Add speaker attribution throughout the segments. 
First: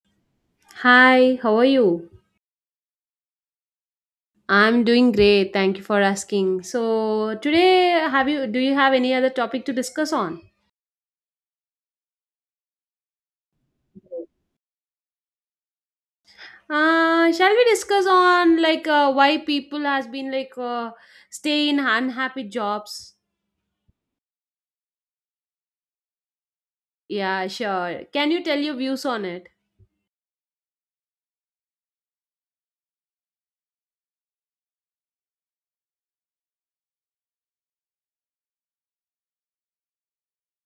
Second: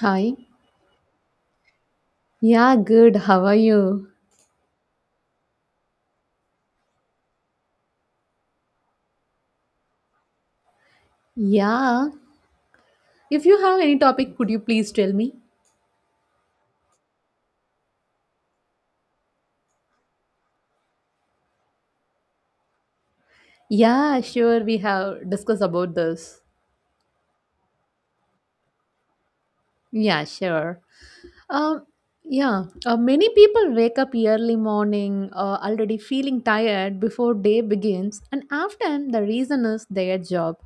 Speaker 1: Hi.
Speaker 2: Hi, how are you?
Speaker 1: Yeah, good. How are you?
Speaker 2: I'm doing great. Thank you for asking. So, today have you do you have any other topic to discuss on?
Speaker 1: Yeah. If you have any topic, could you please tell me?
Speaker 2: Shall we discuss on why people has been stay in unhappy jobs?
Speaker 1: Yeah, sure. We have discussed about this.
Speaker 2: Yeah, sure. Can you tell your views on it?
Speaker 1: Yeah, sure. Um, yeah, many people wake up early morning already feeling tired before day begins, and often the reason is their job.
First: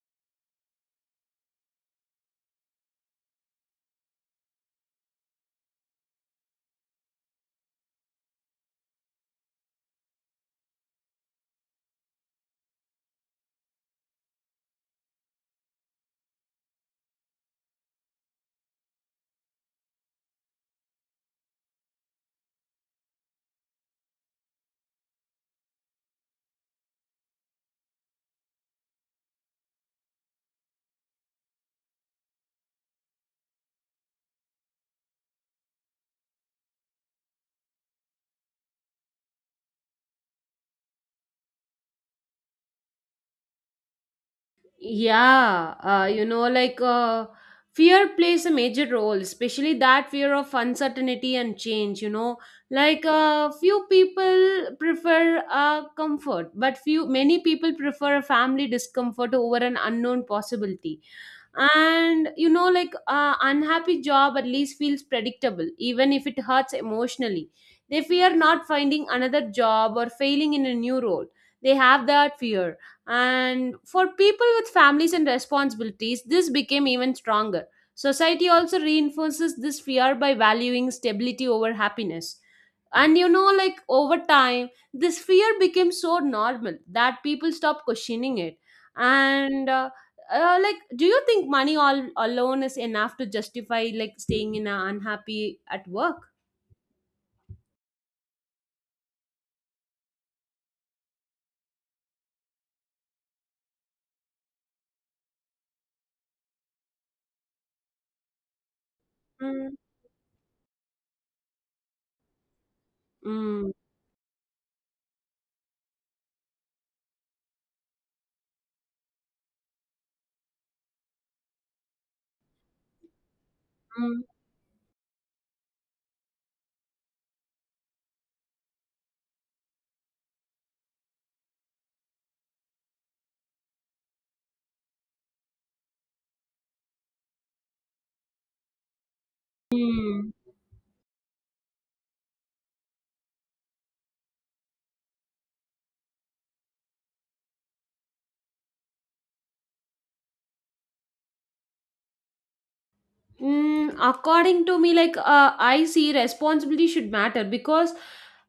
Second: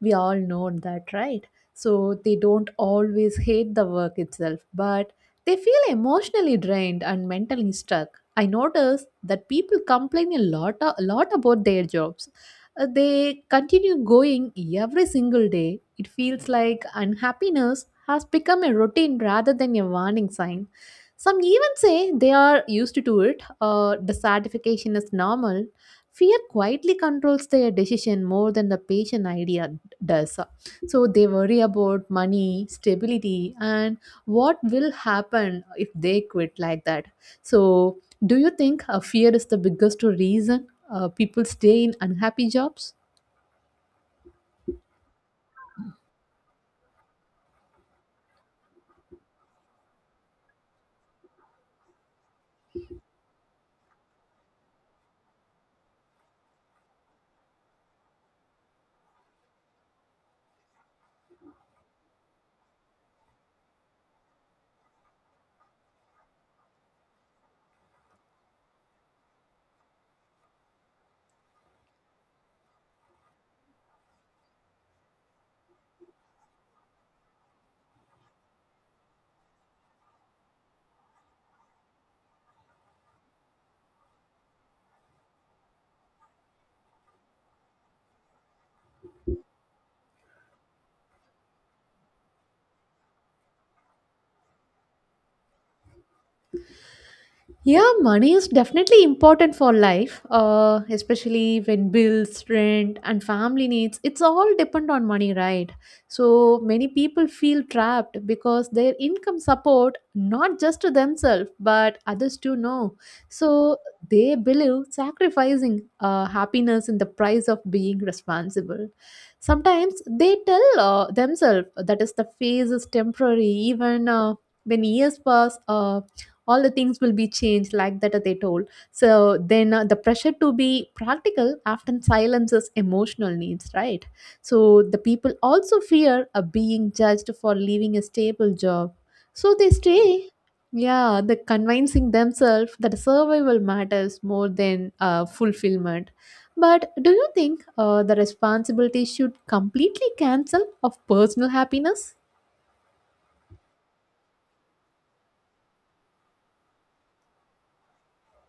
Speaker 1: We all know that, right? So they don't always hate the work itself, but they feel emotionally drained and mentally stuck. I notice that people complain a lot about their jobs. They continue going every single day. It feels like unhappiness has become a routine rather than a warning sign. Some even say they are used to it, the satisfaction is normal. Fear quietly controls their decision more than the patient idea does. So they worry about money, stability, and what will happen if they quit like that. So, do you think a fear is the biggest reason people stay in unhappy jobs?
Speaker 2: Yeah, uh, you know, like uh, Fear plays a major role, especially that fear of uncertainty and change. Few people prefer comfort, but few many people prefer a family discomfort over an unknown possibility. And unhappy job at least feels predictable, even if it hurts emotionally. They fear not finding another job or failing in a new role. They have that fear, and for people with families and responsibilities, this became even stronger. Society also reinforces this fear by valuing stability over happiness. And over time, this fear became so normal that people stopped questioning it. And uh, do you think money all alone is enough to justify like staying in a unhappy at work?
Speaker 1: Yeah, money is definitely important for life, especially when bills, rent, and family needs. It's all depend on money, right? So many people feel trapped because their income
Speaker 2: Mm.
Speaker 1: support not just to themselves but others too. Know.
Speaker 2: Mm.
Speaker 1: So they believe sacrificing happiness in the price of being responsible. Sometimes they tell themselves that is the phase is temporary, even.
Speaker 2: Mm.
Speaker 1: When years pass, all the things will be changed like that they told. So then the pressure to be practical often silences emotional needs, right? So the people also fear of being judged for leaving a stable job, so they stay,
Speaker 2: Mm.
Speaker 1: yeah, the convincing themselves that survival matters more than fulfillment. But do you think the responsibility should completely cancel of personal happiness?
Speaker 2: According to me, I see, responsibility should matter because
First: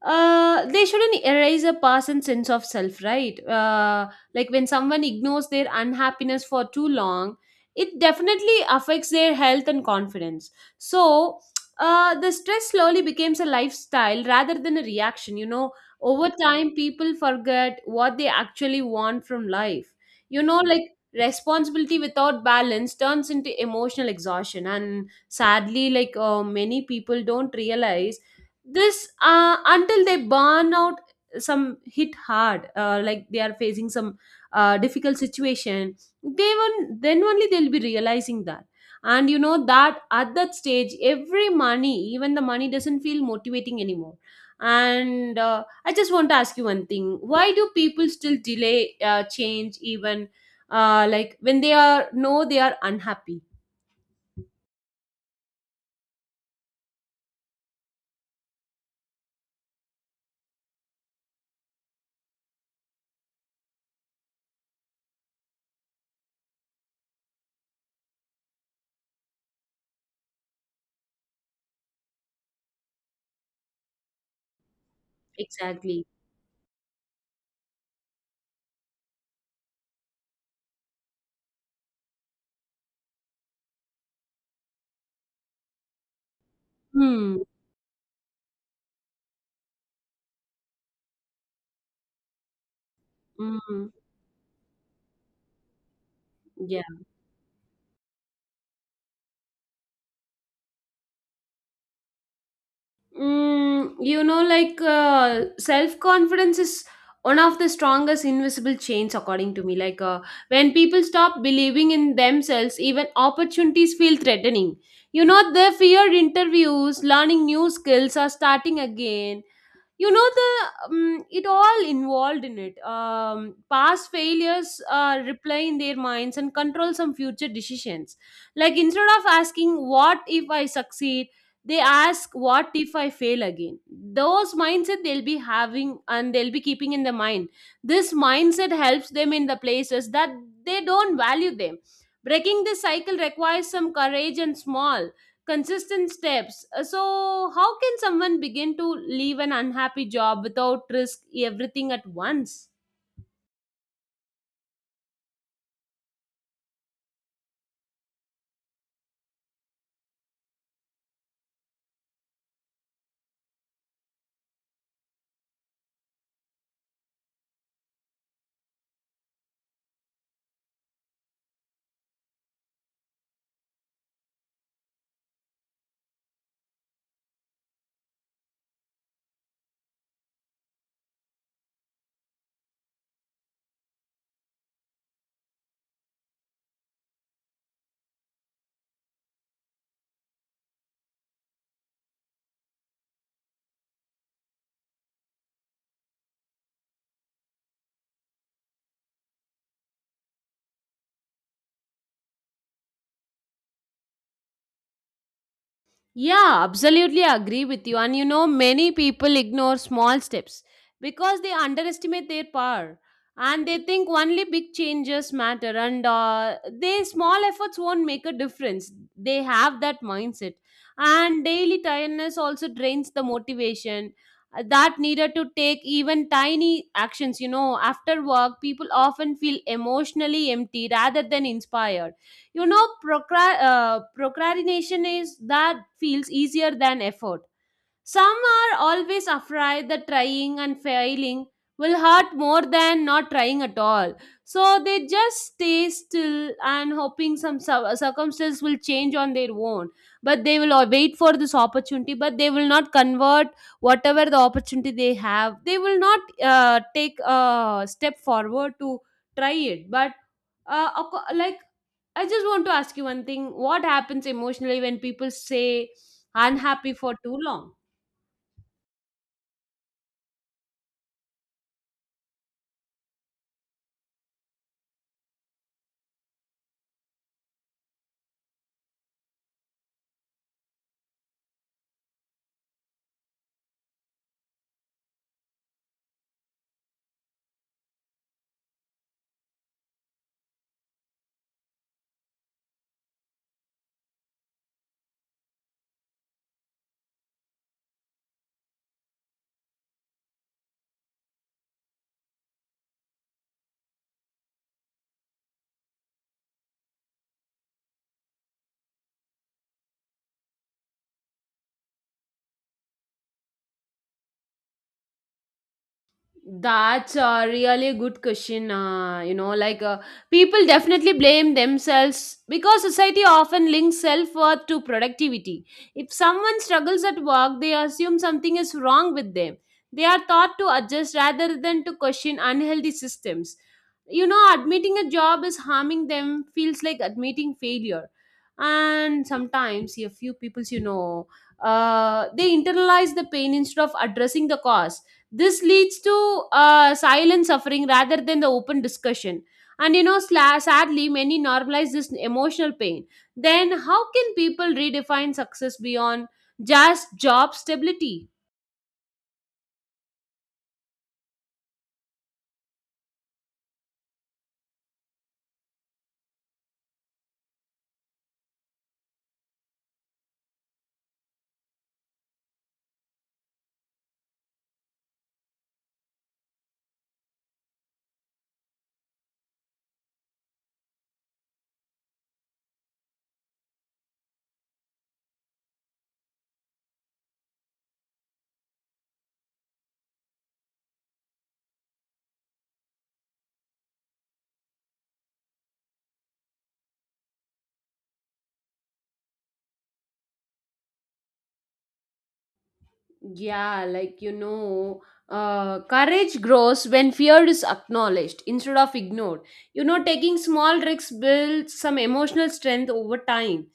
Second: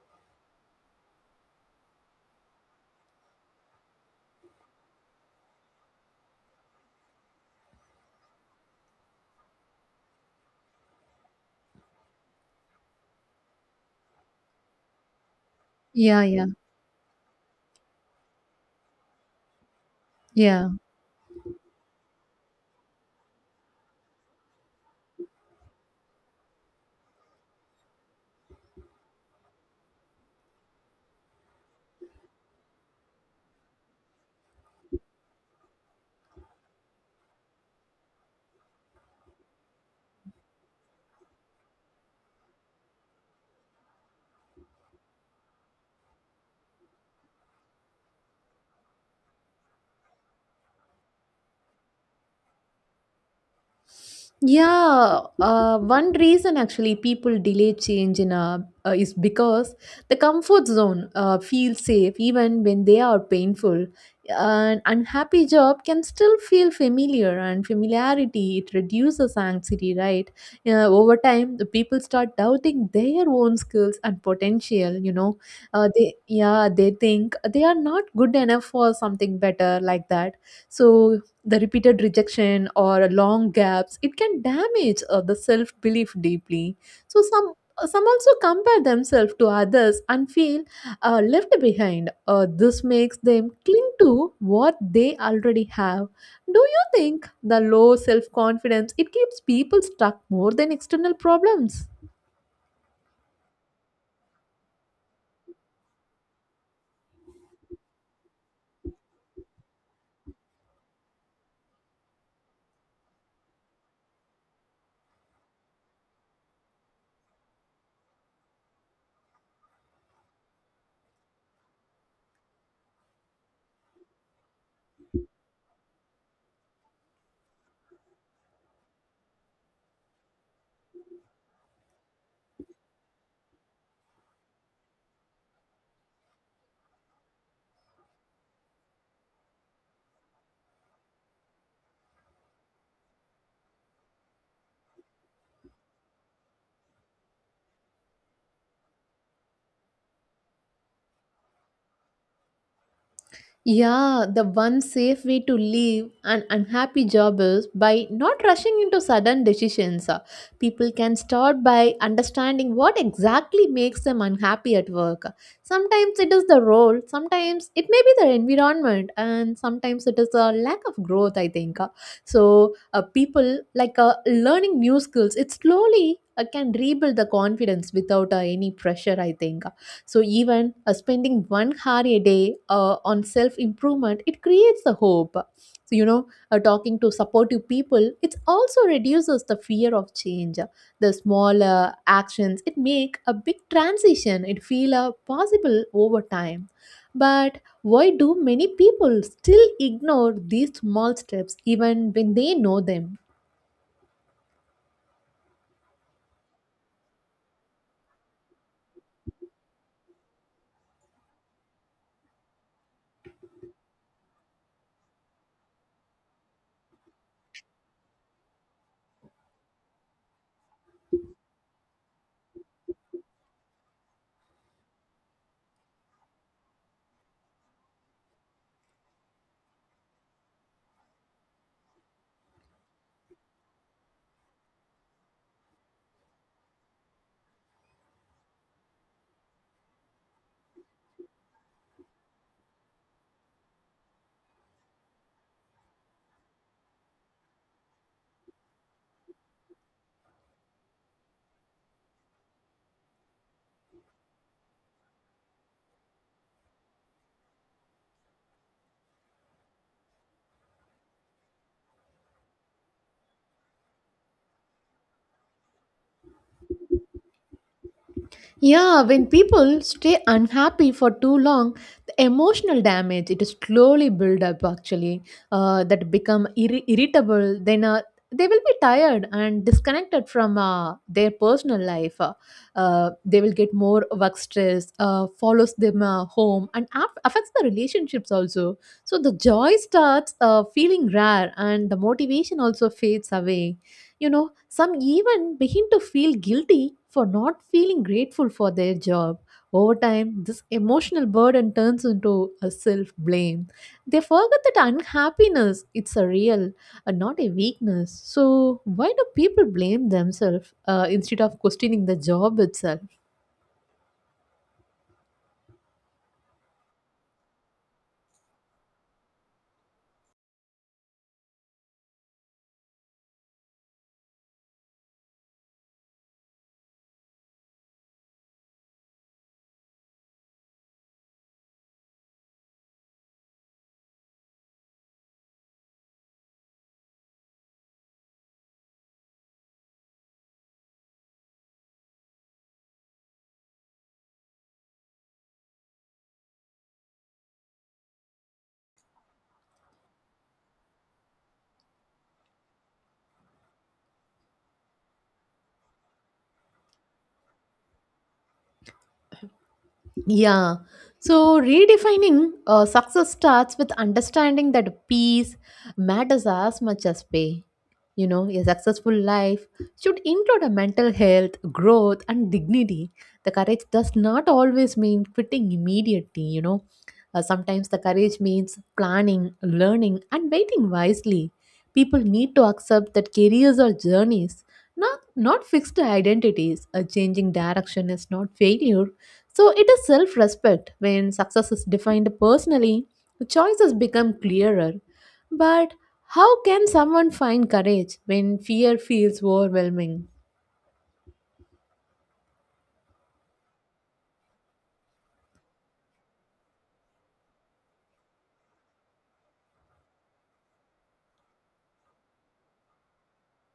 Speaker 2: they shouldn't erase a person's sense of self, right? Like when someone ignores their unhappiness for too long, it definitely affects their health and confidence. So, the stress slowly becomes a lifestyle rather than a reaction. You know,
Speaker 1: Yeah,
Speaker 2: over
Speaker 1: yeah,
Speaker 2: time, people forget what they actually want from life. You know,
Speaker 1: yeah.
Speaker 2: like responsibility without balance turns into emotional exhaustion, and sadly many people don't realize this until they burn out. Some hit hard, like they are facing some difficult situation. They won't, then only they'll be realizing that. And you know that at that stage, every money even the money doesn't feel motivating anymore. And I just want to ask you one thing. Why do people still delay change even like when they are know they are unhappy?
Speaker 1: Yeah, one reason actually people delay change in a is because the comfort zone feels safe even when they are painful. An unhappy job can still feel familiar, and familiarity it reduces anxiety, right? Over time, the people start doubting their own skills and potential. You know,
Speaker 2: Exactly.
Speaker 1: they think they are not good enough for something better like that. So the repeated rejection or long gaps it can damage the self belief deeply. So
Speaker 2: Hmm.
Speaker 1: some also compare themselves to others and feel left behind. Uh, this makes them cling
Speaker 2: Hmm.
Speaker 1: to what they already have. Do you
Speaker 2: Yeah.
Speaker 1: think the low self confidence it keeps people stuck more than external problems?
Speaker 2: You know self-confidence is one of the strongest invisible chains according to me. When people stop believing in themselves, even opportunities feel threatening. You know, they fear interviews, learning new skills, or starting again. You know the It all involved in it. Past failures replay in their minds and control some future decisions. Like instead of asking what if I succeed, they ask what if I fail again. Those mindset they'll be having, and they'll be keeping in the mind. This mindset helps them in the places that they don't value them. Breaking this cycle requires some courage and small consistent steps. So, how can someone begin to leave an unhappy job without risk everything at once?
Speaker 1: Yeah, the one safe way to leave an unhappy job is by not rushing into sudden decisions. People can start by understanding what exactly makes them unhappy at work. Sometimes it is the role, sometimes it may be the environment, and sometimes it is a lack of growth, I think. So, people like learning new skills, it slowly can rebuild the confidence without any pressure, I think. So even spending 1 hour a day on self improvement it creates the hope. So you know talking to supportive people it also reduces the fear of change. The small actions it make a big transition it feel possible over time. But why do many people still ignore these small steps even when they know them?
Speaker 2: Yeah, absolutely agree with you. And you know, many people ignore small steps because they underestimate their power, and they think only big changes matter, and their small efforts won't make a difference. They have that mindset. And daily tiredness also drains the motivation that needed to take even tiny actions. You know, after work, people often feel emotionally empty rather than inspired. You know, procrastination is that feels easier than effort. Some are always afraid that trying and failing will hurt more than not trying at all. So they just stay still, and hoping some circumstance will change on their own. But they will, wait for this opportunity, but they will not convert. Whatever the opportunity they have, they will not take a step forward to try it. But uh, acco- like I just want to ask you one thing. What happens emotionally when people say unhappy for too long?
Speaker 1: Yeah, when people stay unhappy for too long, the emotional damage it slowly build up actually. Uh, that become irritable. Then they will be tired and disconnected from their personal life. Uh, they will get more work stress, follows them home, and affects the relationships also. So the joy starts feeling rare, and the motivation also fades away. You know, some even begin to feel guilty for not feeling grateful for their job. Over time, this emotional burden turns into a self blame. They forget that unhappiness it's a real and not a weakness. So why do people blame themselves instead of questioning the job itself?
Speaker 2: That's a really good question. People definitely blame themselves because society often links self worth to productivity. If someone struggles at work, they assume something is wrong with them. They are taught to adjust rather than to question unhealthy systems. You know, admitting a job is harming them feels like admitting failure. And sometimes, a few peoples, you know, they internalize the pain instead of addressing the cause. This leads to silent suffering rather than the open discussion. And you know, sadly, many normalize this emotional pain. Then, how can people redefine success beyond just job stability?
Speaker 1: Yeah. So redefining success starts with understanding that peace matters as much as pay. You know, a successful life should include a mental health, growth, and dignity. The courage does not always mean quitting immediately, you know. Sometimes the courage means planning, learning, and waiting wisely. People need to accept that careers are journeys, not fixed identities. A changing direction is not failure, so it is self respect. When success is defined personally, choices become clearer. But how can someone find courage when fear feels overwhelming?
Speaker 2: Yeah, like you know, Courage grows when fear is acknowledged instead of ignored. You know, taking small risks builds some emotional strength over time.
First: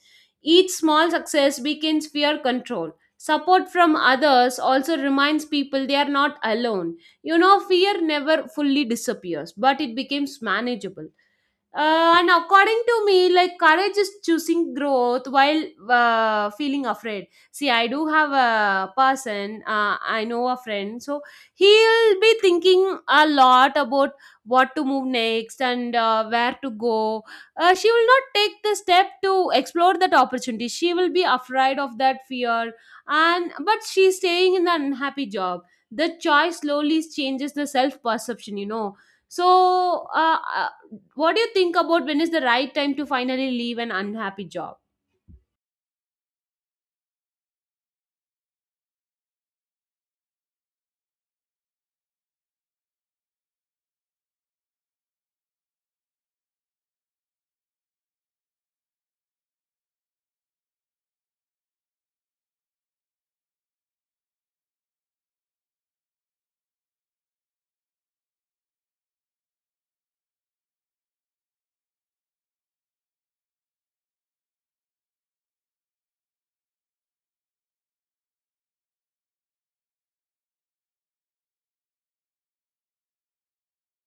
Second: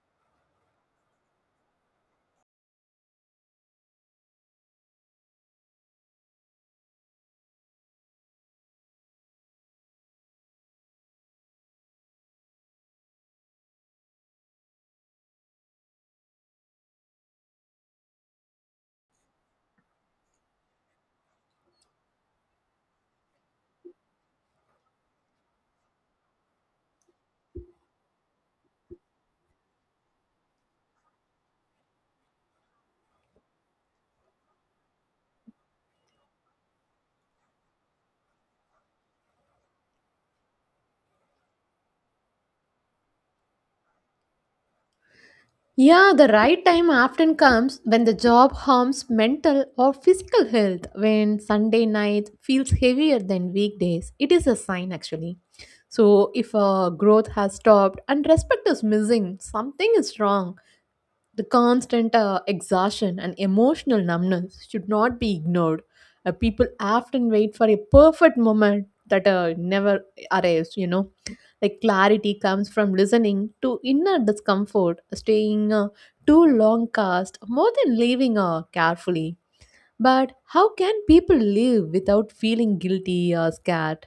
Speaker 2: Each small success weakens fear control. Support from others also reminds people they are not alone. You know, fear never fully disappears, but it becomes manageable. And according to me, like courage is choosing growth while feeling afraid. See, I do have a person, I know a friend. So he'll be thinking a lot about what to move next and where to go. She will not take the step to explore that opportunity. She will be afraid of that fear. And but she's staying in the unhappy job. The choice slowly changes the self perception, you know. So, what do you think about when is the right time to finally leave an unhappy job?
Speaker 1: Yeah, the right time often comes when the job harms mental or physical health, when Sunday night feels heavier than weekdays. It is a sign actually. So, if growth has stopped and respect is missing, something is wrong. The constant exhaustion and emotional numbness should not be ignored. People often wait for a perfect moment that never arrives, you know. Like clarity comes from listening to inner discomfort, staying too long cast more than leaving carefully. But how can people live without feeling guilty or scared?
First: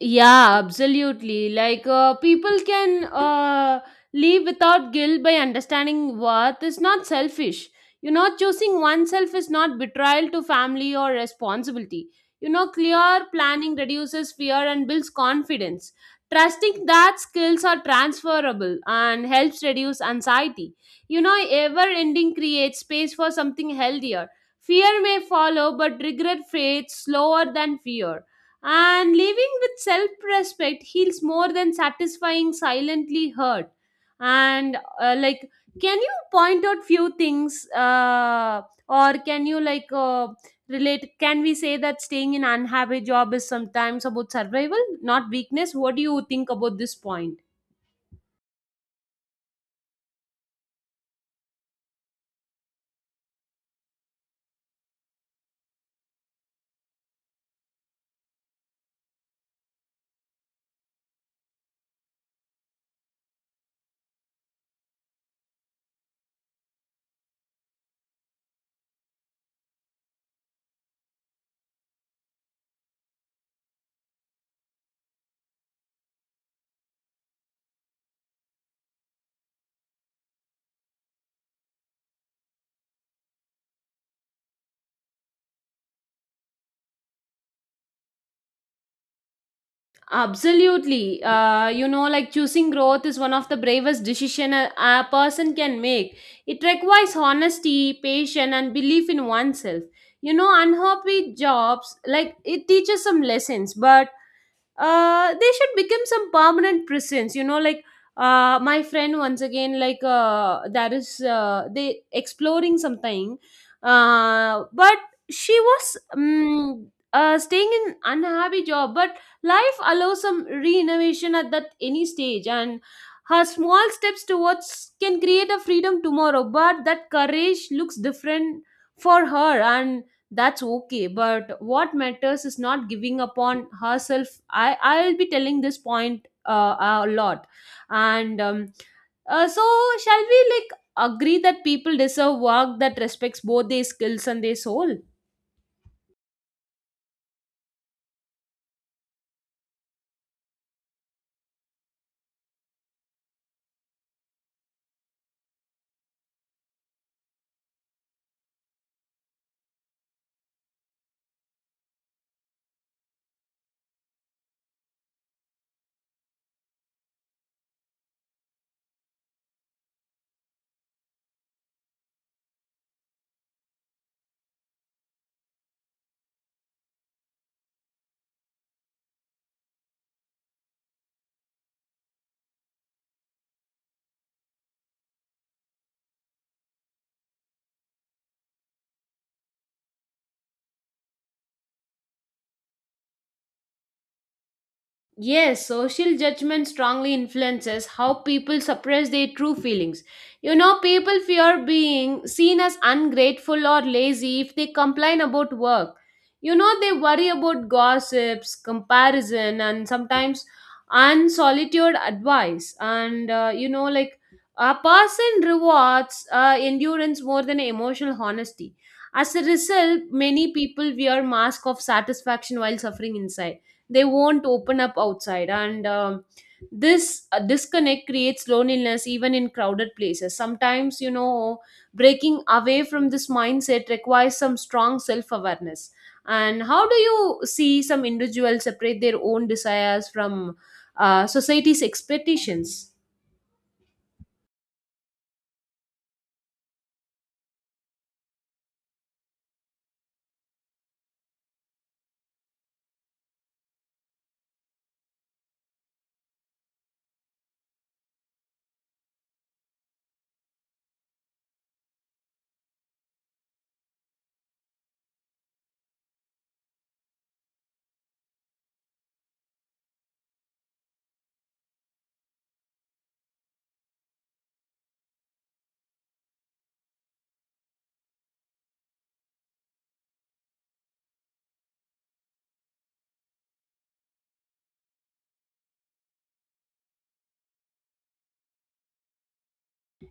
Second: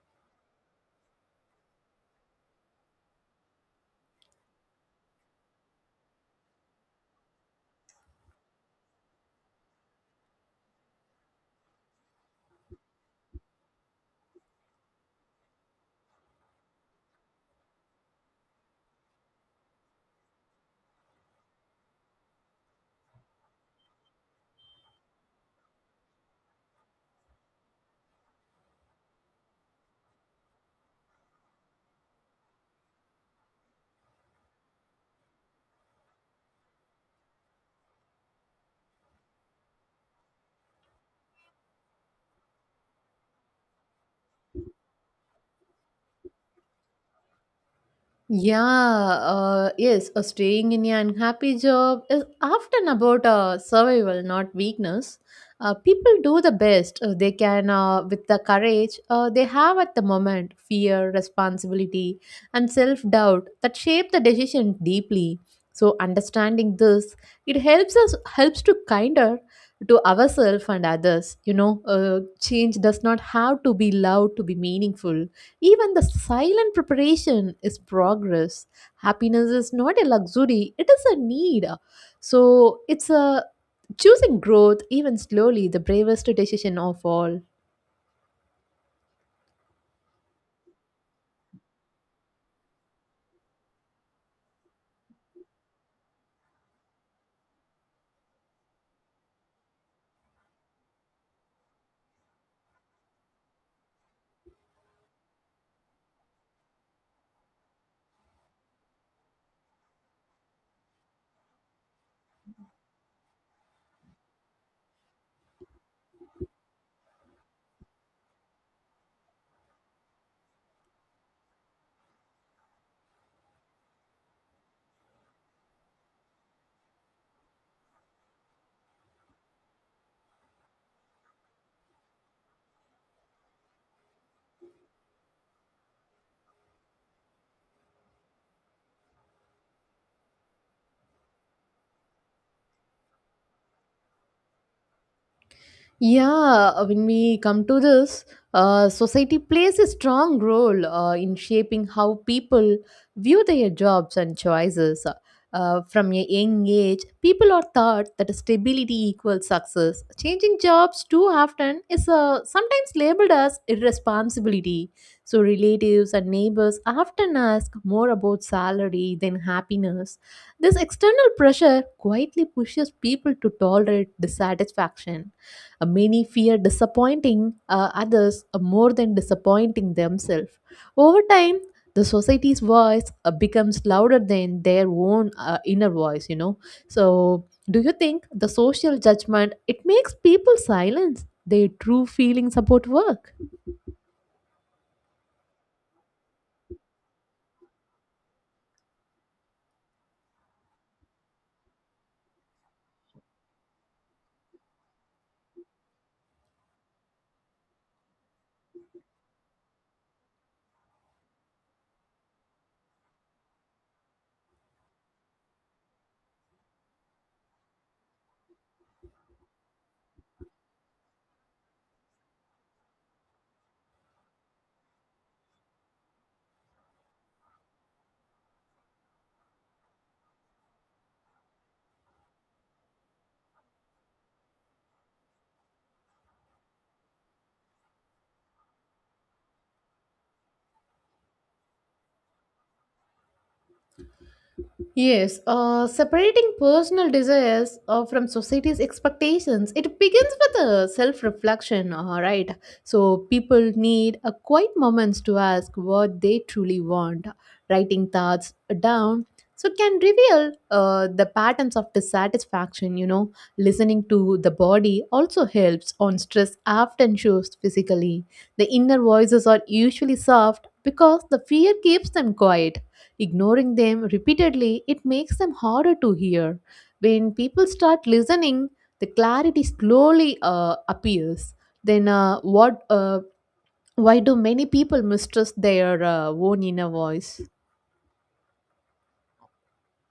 Speaker 2: Yeah, absolutely. People can live without guilt by understanding worth is not selfish. You know, choosing oneself is not betrayal to family or responsibility. You know, clear planning reduces fear and builds confidence. Trusting that skills are transferable and helps reduce anxiety. You know, ever ending creates space for something healthier. Fear may follow, but regret fades slower than fear. And living with self respect heals more than satisfying silently hurt. And uh, like, can you point out few things, or can you like relate? Can we say that staying in unhappy job is sometimes about survival, not weakness? What do you think about this point?
Speaker 1: Yeah, yes, staying in an unhappy job is often about survival, not weakness. People do the best they can with the courage they have at the moment, fear, responsibility, and self doubt that shape the decision deeply. So, understanding this, it helps to kinder to ourselves and others. You know, change does not have to be loud to be meaningful, even the silent preparation is progress. Happiness is not a luxury, it is a need. So it's a choosing growth, even slowly, the bravest decision of all.
Speaker 2: Absolutely. Choosing growth is one of the bravest decision a person can make. It requires honesty, patience, and belief in oneself. You know, unhappy jobs, like it teaches some lessons, but they should become some permanent presence. My friend once again, that is they exploring something. But She was staying in unhappy job. But life allows some re-innovation at that any stage, and her small steps towards can create a freedom tomorrow. But that courage looks different for her, and that's okay. But what matters is not giving up on herself. I'll be telling this point a lot. And So, shall we like agree that people deserve work that respects both their skills and their soul?
Speaker 1: Yeah, when we come to this, society plays a strong role in shaping how people view their jobs and choices. Uh, from a young age, people are taught that stability equals success. Changing jobs too often is sometimes labeled as irresponsibility. So, relatives and neighbors often ask more about salary than happiness. This external pressure quietly pushes people to tolerate dissatisfaction. Many fear disappointing others more than disappointing themselves. Over time, the society's voice becomes louder than their own inner voice, you know. So, do you think the social judgment it makes people silence their true feelings about work?
Speaker 2: Yes, social judgment strongly influences how people suppress their true feelings. You know, people fear being seen as ungrateful or lazy if they complain about work. You know, they worry about gossips, comparison, and sometimes unsolicited advice. And, you know, like A person rewards endurance more than emotional honesty. As a result, many people wear mask of satisfaction while suffering inside. They won't open up outside. And This disconnect creates loneliness even in crowded places sometimes, you know. Breaking away from this mindset requires some strong self awareness. And how do you see some individuals separate their own desires from society's expectations?
Speaker 1: Yes, separating personal desires from society's expectations, it begins with a self-reflection, all right. So people need a quiet moments to ask what they truly want. Writing thoughts down so can reveal the patterns of dissatisfaction, you know. Listening to the body also helps on stress often shows physically. The inner voices are usually soft because the fear keeps them quiet. Ignoring them repeatedly, it makes them harder to hear. When people start listening, the clarity slowly appears. Then, what? Why do many people mistrust their own inner voice?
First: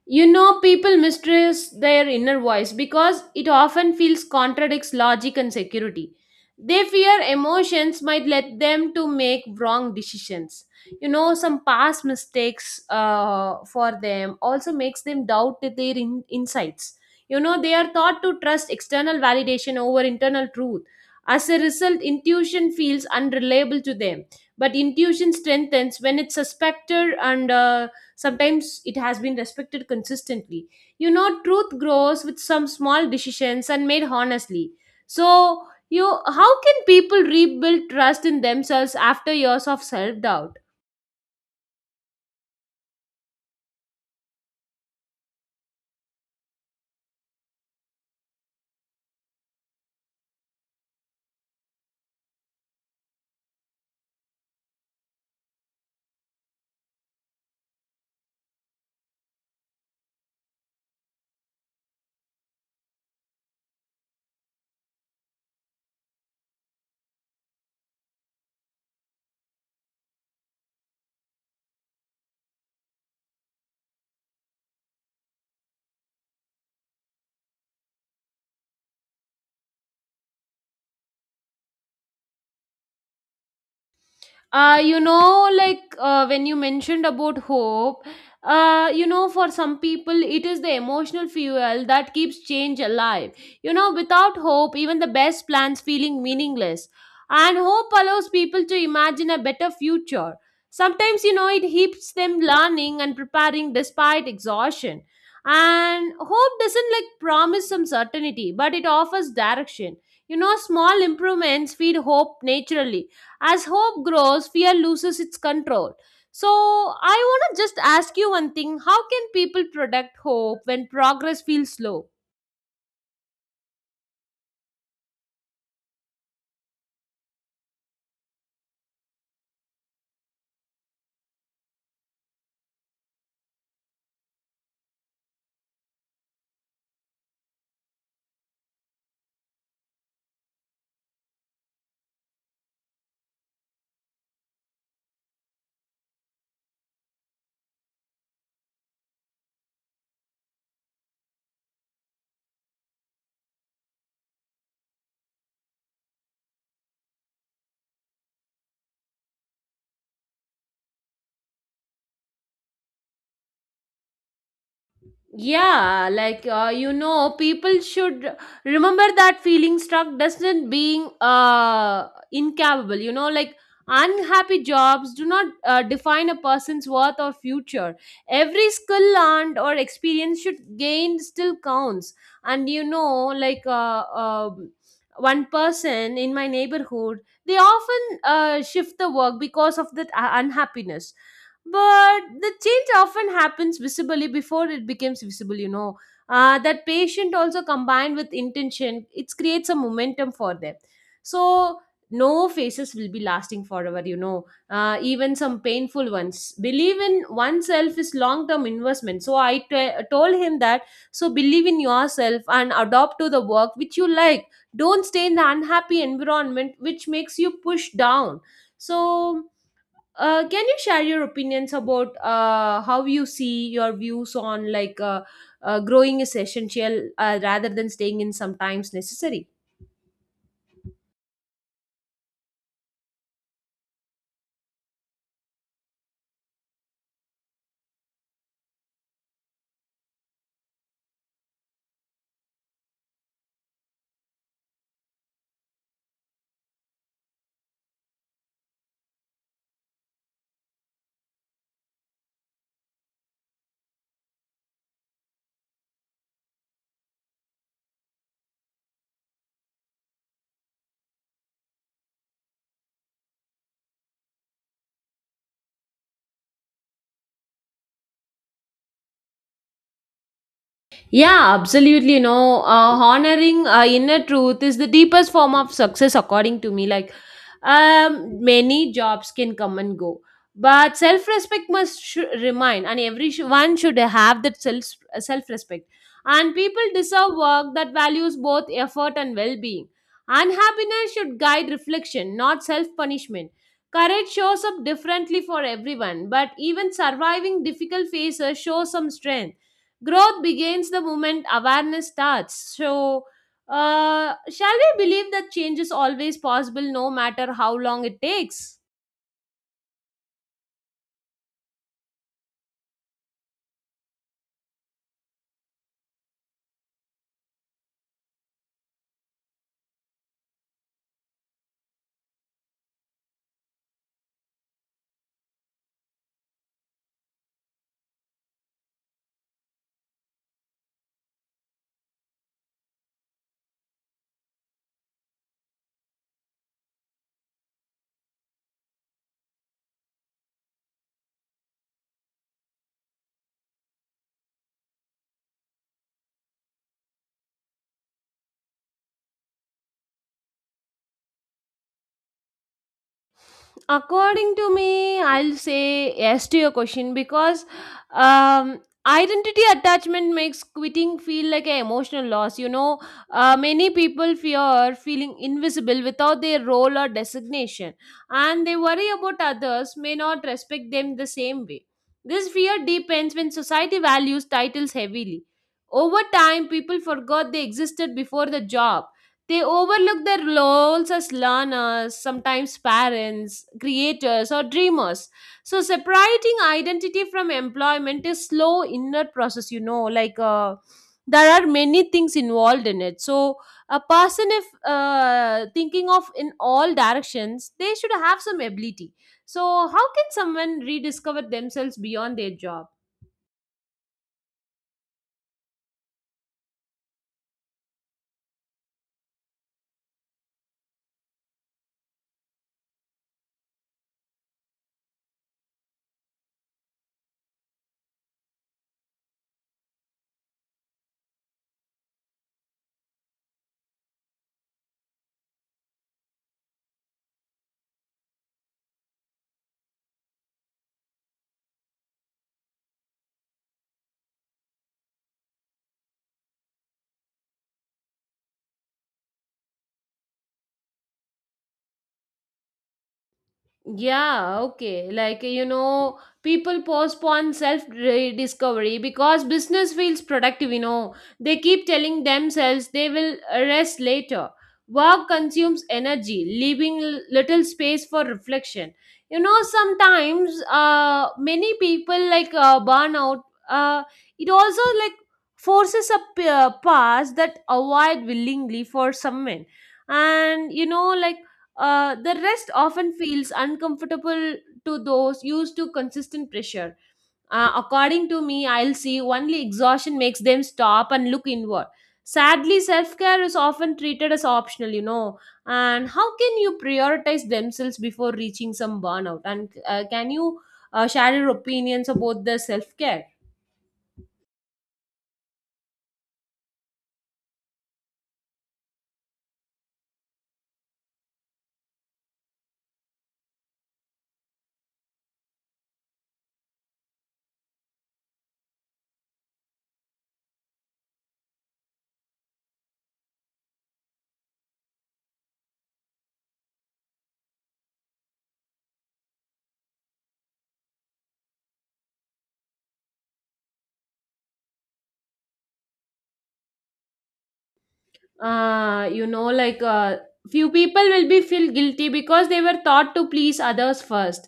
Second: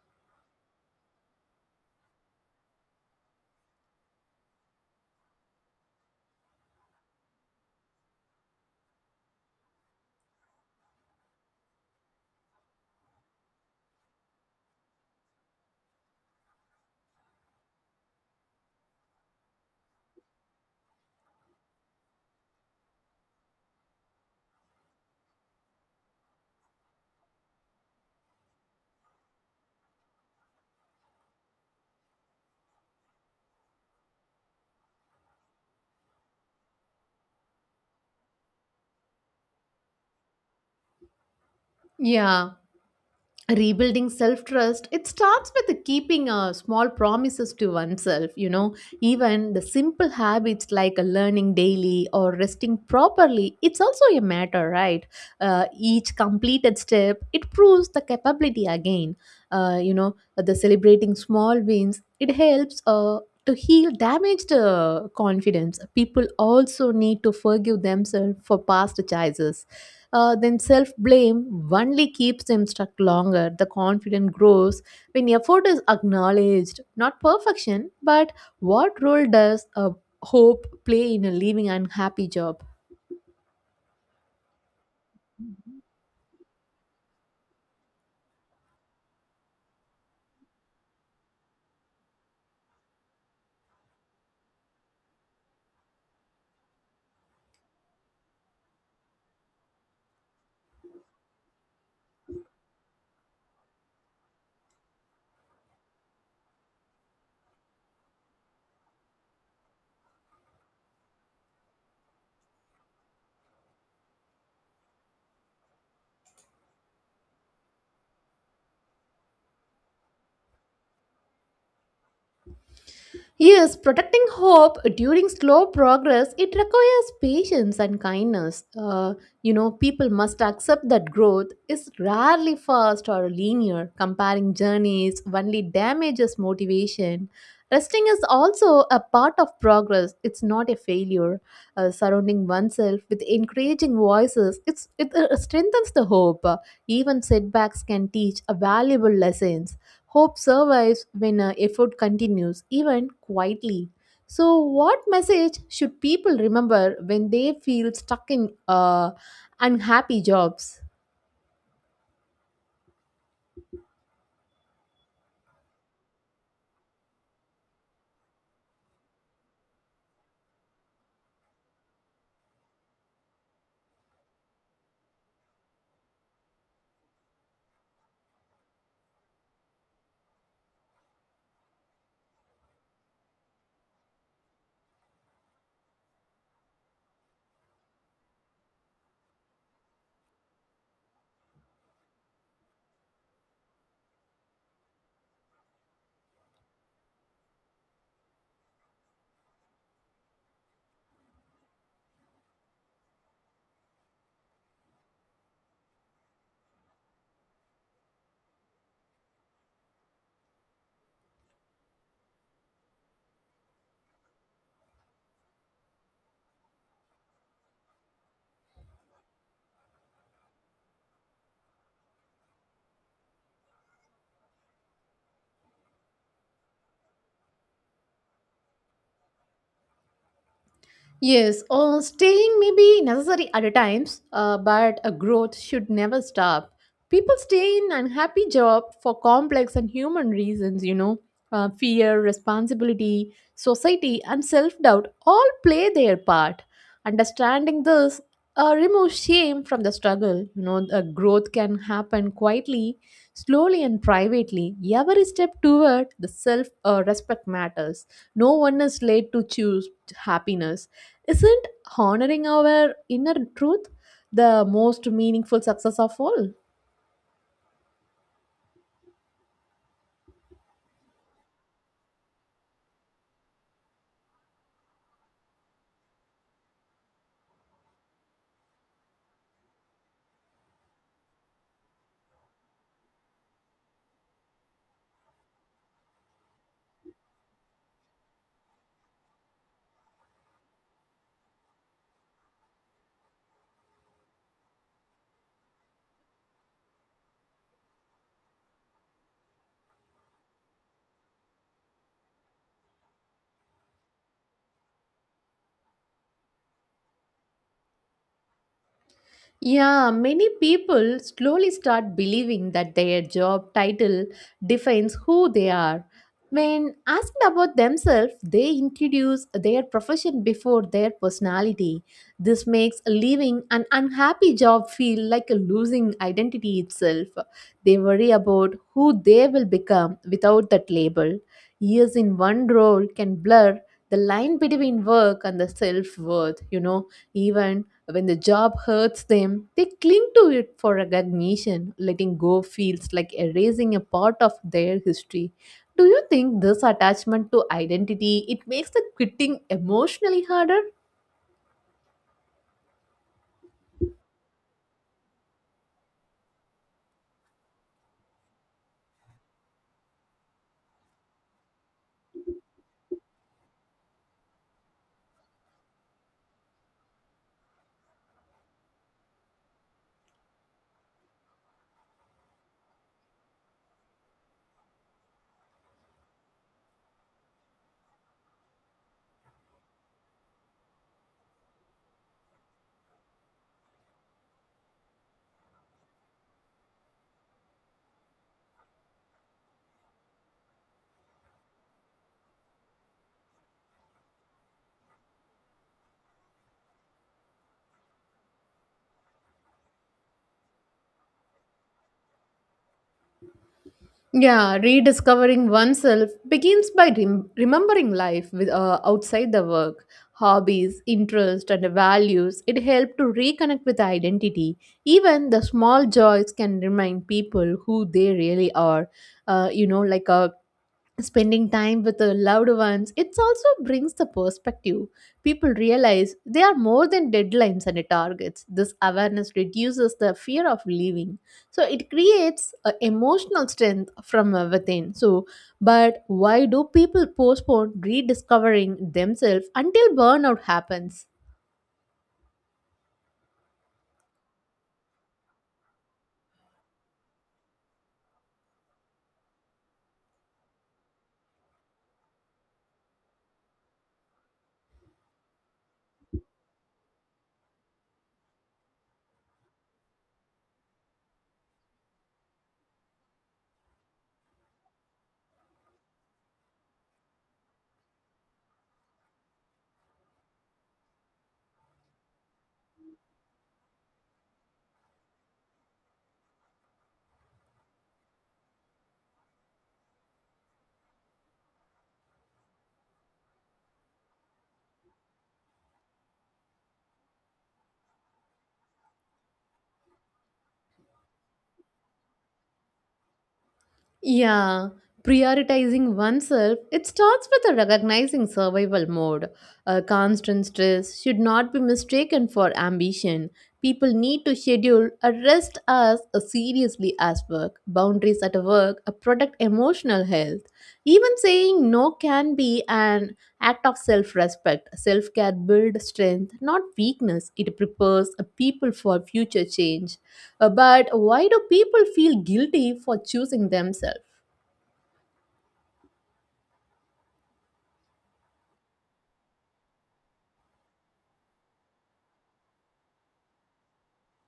Speaker 2: You know, people mistrust their inner voice because it often feels contradicts logic and security. They fear emotions might let them to make wrong decisions. You know, some past mistakes for them also makes them doubt their insights. You know, they are taught to trust external validation over internal truth. As a result, intuition feels unreliable to them. But intuition strengthens when it's suspected, and sometimes it has been respected consistently. You know, truth grows with some small decisions and made honestly. So, you how can people rebuild trust in themselves after years of self-doubt?
Speaker 1: Yeah. Rebuilding self trust it starts with keeping small promises to oneself, you know. Even the simple habits like learning daily or resting properly it's also a matter, right? Uh, each completed step it proves the capability again. Uh, you know, the celebrating small wins it helps to heal damaged confidence. People also need to forgive themselves for past choices. Uh, then self blame only keeps them stuck longer. The confidence grows when effort is acknowledged, not perfection, but what role does hope play in a living unhappy job?
Speaker 2: When you mentioned about hope, for some people it is the emotional fuel that keeps change alive. You know, without hope even the best plans feeling meaningless. And hope allows people to imagine a better future. Sometimes, you know, it keeps them learning and preparing despite exhaustion. And hope doesn't like promise some certainty, but it offers direction. You know, small improvements feed hope naturally. As hope grows, fear loses its control. So, I want to just ask you one thing. How can people protect hope when progress feels slow?
Speaker 1: Yes, protecting hope during slow progress, it requires patience and kindness. You know, people must accept that growth is rarely fast or linear. Comparing journeys only damages motivation. Resting is also a part of progress. It's not a failure. Surrounding oneself with encouraging voices, it strengthens the hope. Even setbacks can teach a valuable lessons. Hope survives when effort continues, even quietly. So, what message should people remember when they feel stuck in unhappy jobs?
Speaker 2: People should remember that feeling stuck doesn't being incapable. You know, like unhappy jobs do not define a person's worth or future. Every skill learned or experience should gained still counts. And one person in my neighborhood, they often shift the work because of that unhappiness, but the change often happens visibly before it becomes visible. That patient, also combined with intention, it creates a momentum for them. So no faces will be lasting forever, even some painful ones. Believe in oneself is long term investment. Told him that. So believe in yourself and adopt to the work which you like. Don't stay in the unhappy environment which makes you push down. So, can you share your opinions about how you see your views on growing is essential rather than staying in sometimes necessary?
Speaker 1: Yes, staying may be necessary at a times, but a growth should never stop. People stay in unhappy job for complex and human reasons, you know, fear, responsibility, society, and self-doubt all play their part. Understanding this removes shame from the struggle. You know, the growth can happen quietly, slowly, and privately. Every step toward the self-respect matters. No one is late to choose happiness. Isn't honoring our inner truth the most meaningful success of all?
Speaker 2: Yeah, absolutely. You know, honoring inner truth is the deepest form of success, according to me. Like, many jobs can come and go, but self respect must remain, and every one should have that self respect. And people deserve work that values both effort and well being. Unhappiness should guide reflection, not self punishment. Courage shows up differently for everyone, but even surviving difficult phases shows some strength. Growth begins the moment awareness starts. So, shall we believe that change is always possible no matter how long it takes?
Speaker 1: Yeah, many people slowly start believing that their job title defines who they are. When asked about themselves, they introduce their profession before their personality. This makes leaving an unhappy job feel like a losing identity itself. They worry about who they will become without that label. Years in one role can blur the line between work and the self worth, you know, even when the job hurts them, they cling to it for recognition. Letting go feels like erasing a part of their history. Do you think this attachment to identity it makes the quitting emotionally harder?
Speaker 2: According to me, I'll say yes to your question because identity attachment makes quitting feel like an emotional loss. You know, many people fear feeling invisible without their role or designation, and they worry about others may not respect them the same way. This fear deepens when society values titles heavily. Over time, people forgot they existed before the job. They overlook their roles as learners, sometimes parents, creators, or dreamers. So, separating identity from employment is slow inner process, you know, there are many things involved in it. So, a person, if thinking of in all directions, they should have some ability. So, how can someone rediscover themselves beyond their job?
Speaker 1: Yeah, rediscovering oneself begins by remembering life with, outside the work. Hobbies, interests, and values, it helps to reconnect with identity. Even the small joys can remind people who they really are. You know, like a spending time with the loved ones it also brings the perspective. People realize they are more than deadlines and targets. This awareness reduces the fear of leaving, so it creates a emotional strength from within. So but why do people postpone rediscovering themselves until burnout happens?
Speaker 2: Yeah, okay. Like, you know, people postpone self discovery because business feels productive, you know. They keep telling themselves they will rest later. Work consumes energy, leaving little space for reflection. You know, sometimes many people burnout, uh, it also like forces a path that avoid willingly for some men. And, you know, like, the rest often feels uncomfortable to those used to consistent pressure. According to me, I'll see only exhaustion makes them stop and look inward. Sadly, self care is often treated as optional, you know. And how can you prioritize themselves before reaching some burnout? And can you share your opinions about the self care?
Speaker 1: Yeah, prioritizing oneself, it starts with a recognizing survival mode. A constant stress should not be mistaken for ambition. People need to schedule a rest as a seriously as work, boundaries at work, a protect emotional health. Even saying no can be an act of self-respect. Self-care builds strength, not weakness. It prepares a people for future change. But why do people feel guilty for choosing themselves?
Speaker 2: uh, you know, like uh, Few people will be feel guilty because they were taught to please others first.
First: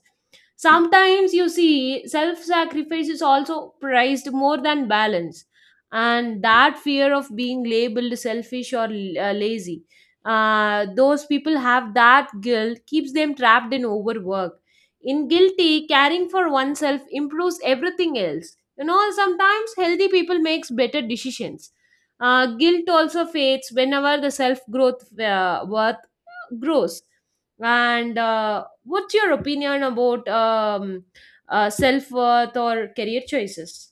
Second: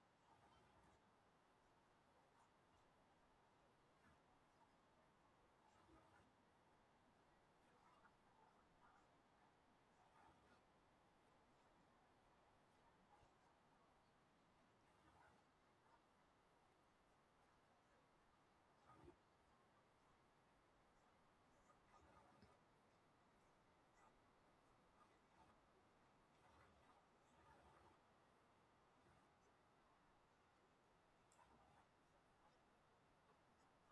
Speaker 2: Sometimes you see self-sacrifice is also prized more than balance, and that fear of being labeled selfish or lazy. Those people have that guilt keeps them trapped in overwork. In guilty, caring for oneself improves everything else. You know, sometimes healthy people makes better decisions. Guilt also fades whenever the self growth worth grows. And what's your opinion about self worth or career choices?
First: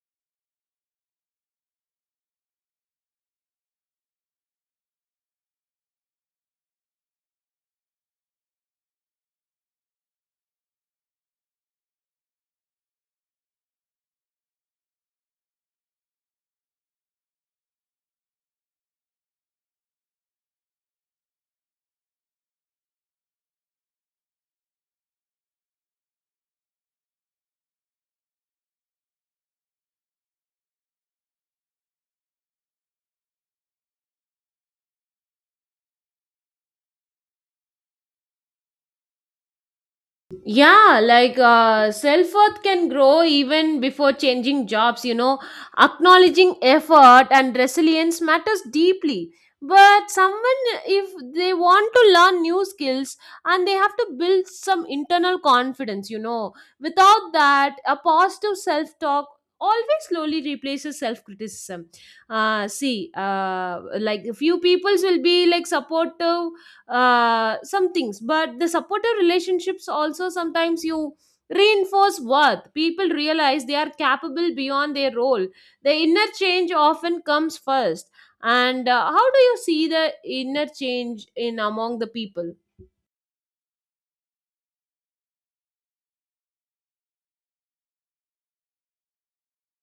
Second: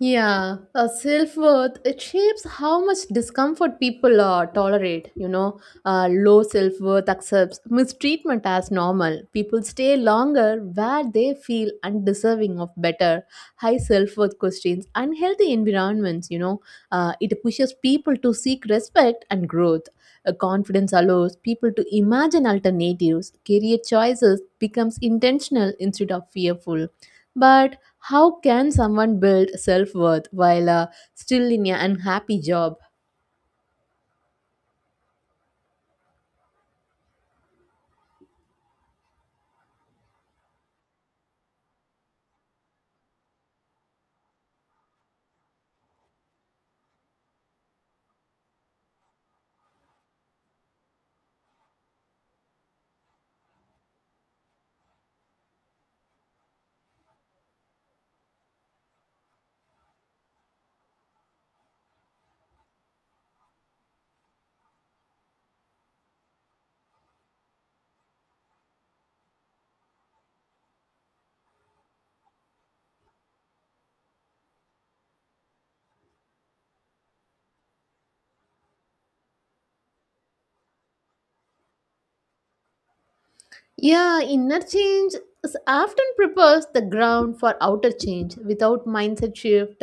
Speaker 1: Yeah, self worth it shapes how much discomfort people tolerate. You know, low self worth accepts mistreatment as normal. People stay longer where they feel undeserving of better. High self worth questions unhealthy environments. You know, it pushes people to seek respect and growth. Confidence allows people to imagine alternatives. Career choices becomes intentional instead of fearful. But how can someone build self worth while still in an unhappy job?
Speaker 2: Yeah, self worth can grow even before changing jobs, you know. Acknowledging effort and resilience matters deeply. But someone, if they want to learn new skills and they have to build some internal confidence, you know, without that, a positive self talk always slowly replaces self criticism. See, like few peoples will be like supportive some things, but the supportive relationships also sometimes you reinforce worth. People realize they are capable beyond their role. The inner change often comes first. And how do you see the inner change in among the people?
Speaker 1: Yeah, inner change is often prepares the ground for outer change. Without mindset shift,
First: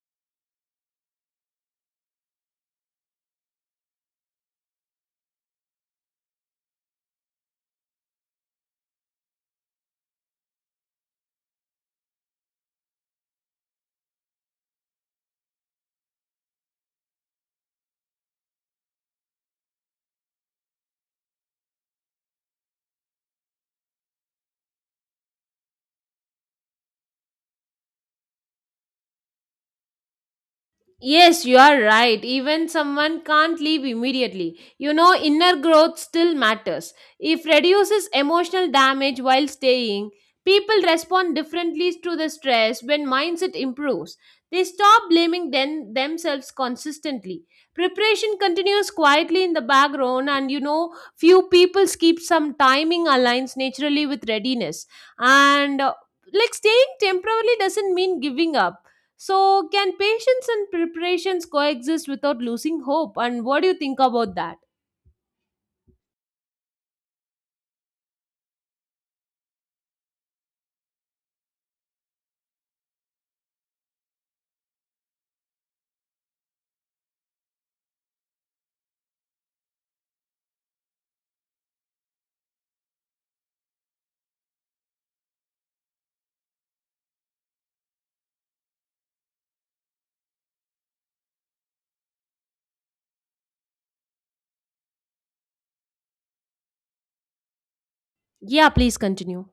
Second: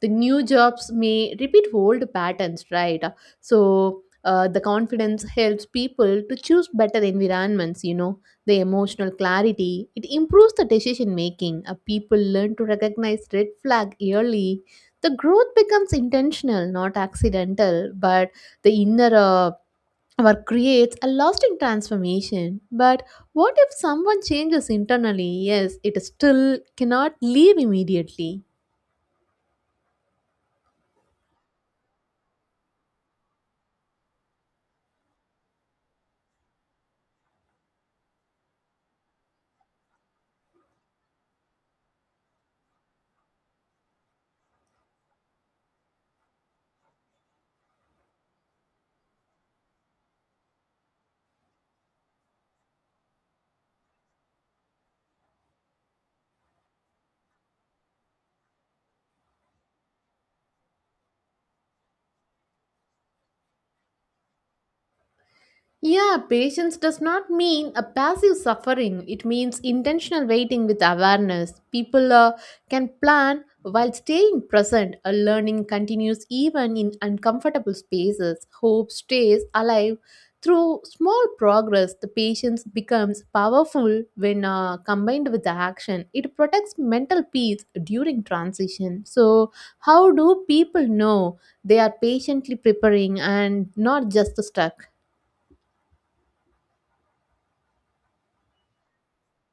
Speaker 1: the new jobs may repeat old patterns, right? So, the confidence helps people to choose better environments, you know, the emotional clarity. It improves the decision making. People learn to recognize red flag early. The growth becomes intentional, not accidental, but the inner work creates a lasting transformation. But what if someone changes internally? Yes, it still cannot leave immediately.
Speaker 2: Yes, you are right. Even someone can't leave immediately. You know, inner growth still matters. If reduces emotional damage while staying, people respond differently to the stress when mindset improves. They stop blaming themselves consistently. Preparation continues quietly in the background, and you know, few people keep some timing aligns naturally with readiness. And like staying temporarily doesn't mean giving up. So, can patience and preparations coexist without losing hope? And what do you think about that?
Speaker 1: Yeah, patience does not mean a passive suffering. It means intentional waiting with awareness. People can plan while staying present. A learning continues even in uncomfortable spaces. Hope stays alive through small progress. The patience becomes powerful when combined with the action. It protects mental peace during transition. So, how do people know they are patiently preparing and not just stuck?
Speaker 2: Yeah, please continue.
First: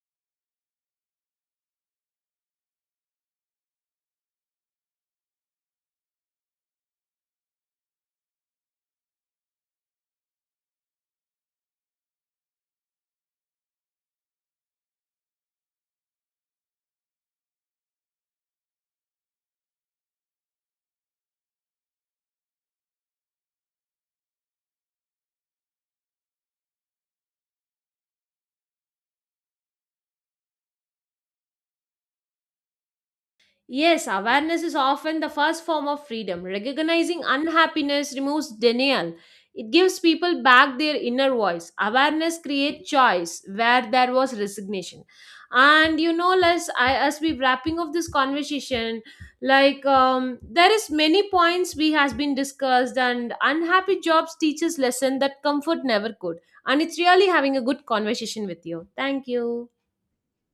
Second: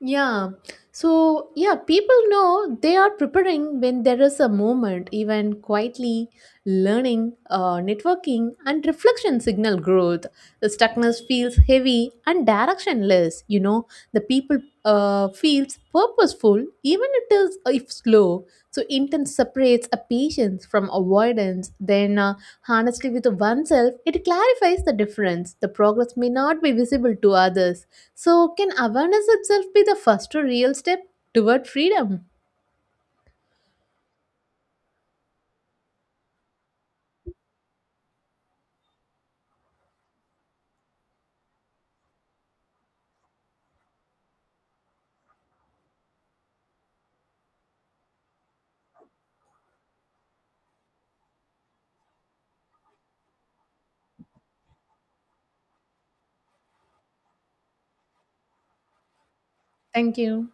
Speaker 1: Yeah. So, yeah, people know they are preparing when there is a moment, even quietly learning, networking, and reflection signal growth. The stuckness feels heavy and directionless. You know, the people feels purposeful, even it is if slow. So, intense separates a patience from avoidance. Then, honestly, with oneself, it clarifies the difference. The progress may not be visible to others, so, can awareness itself be the first real step toward freedom?
Speaker 2: Yes, awareness is often the first form of freedom. Recognizing unhappiness removes denial. It gives people back their inner voice. Awareness creates choice where there was resignation. And you know, Les, I, as we wrapping up this conversation, there is many points we has been discussed, and unhappy jobs teaches lesson that comfort never could. And it's really having a good conversation with you. Thank you.
Speaker 1: Thank you.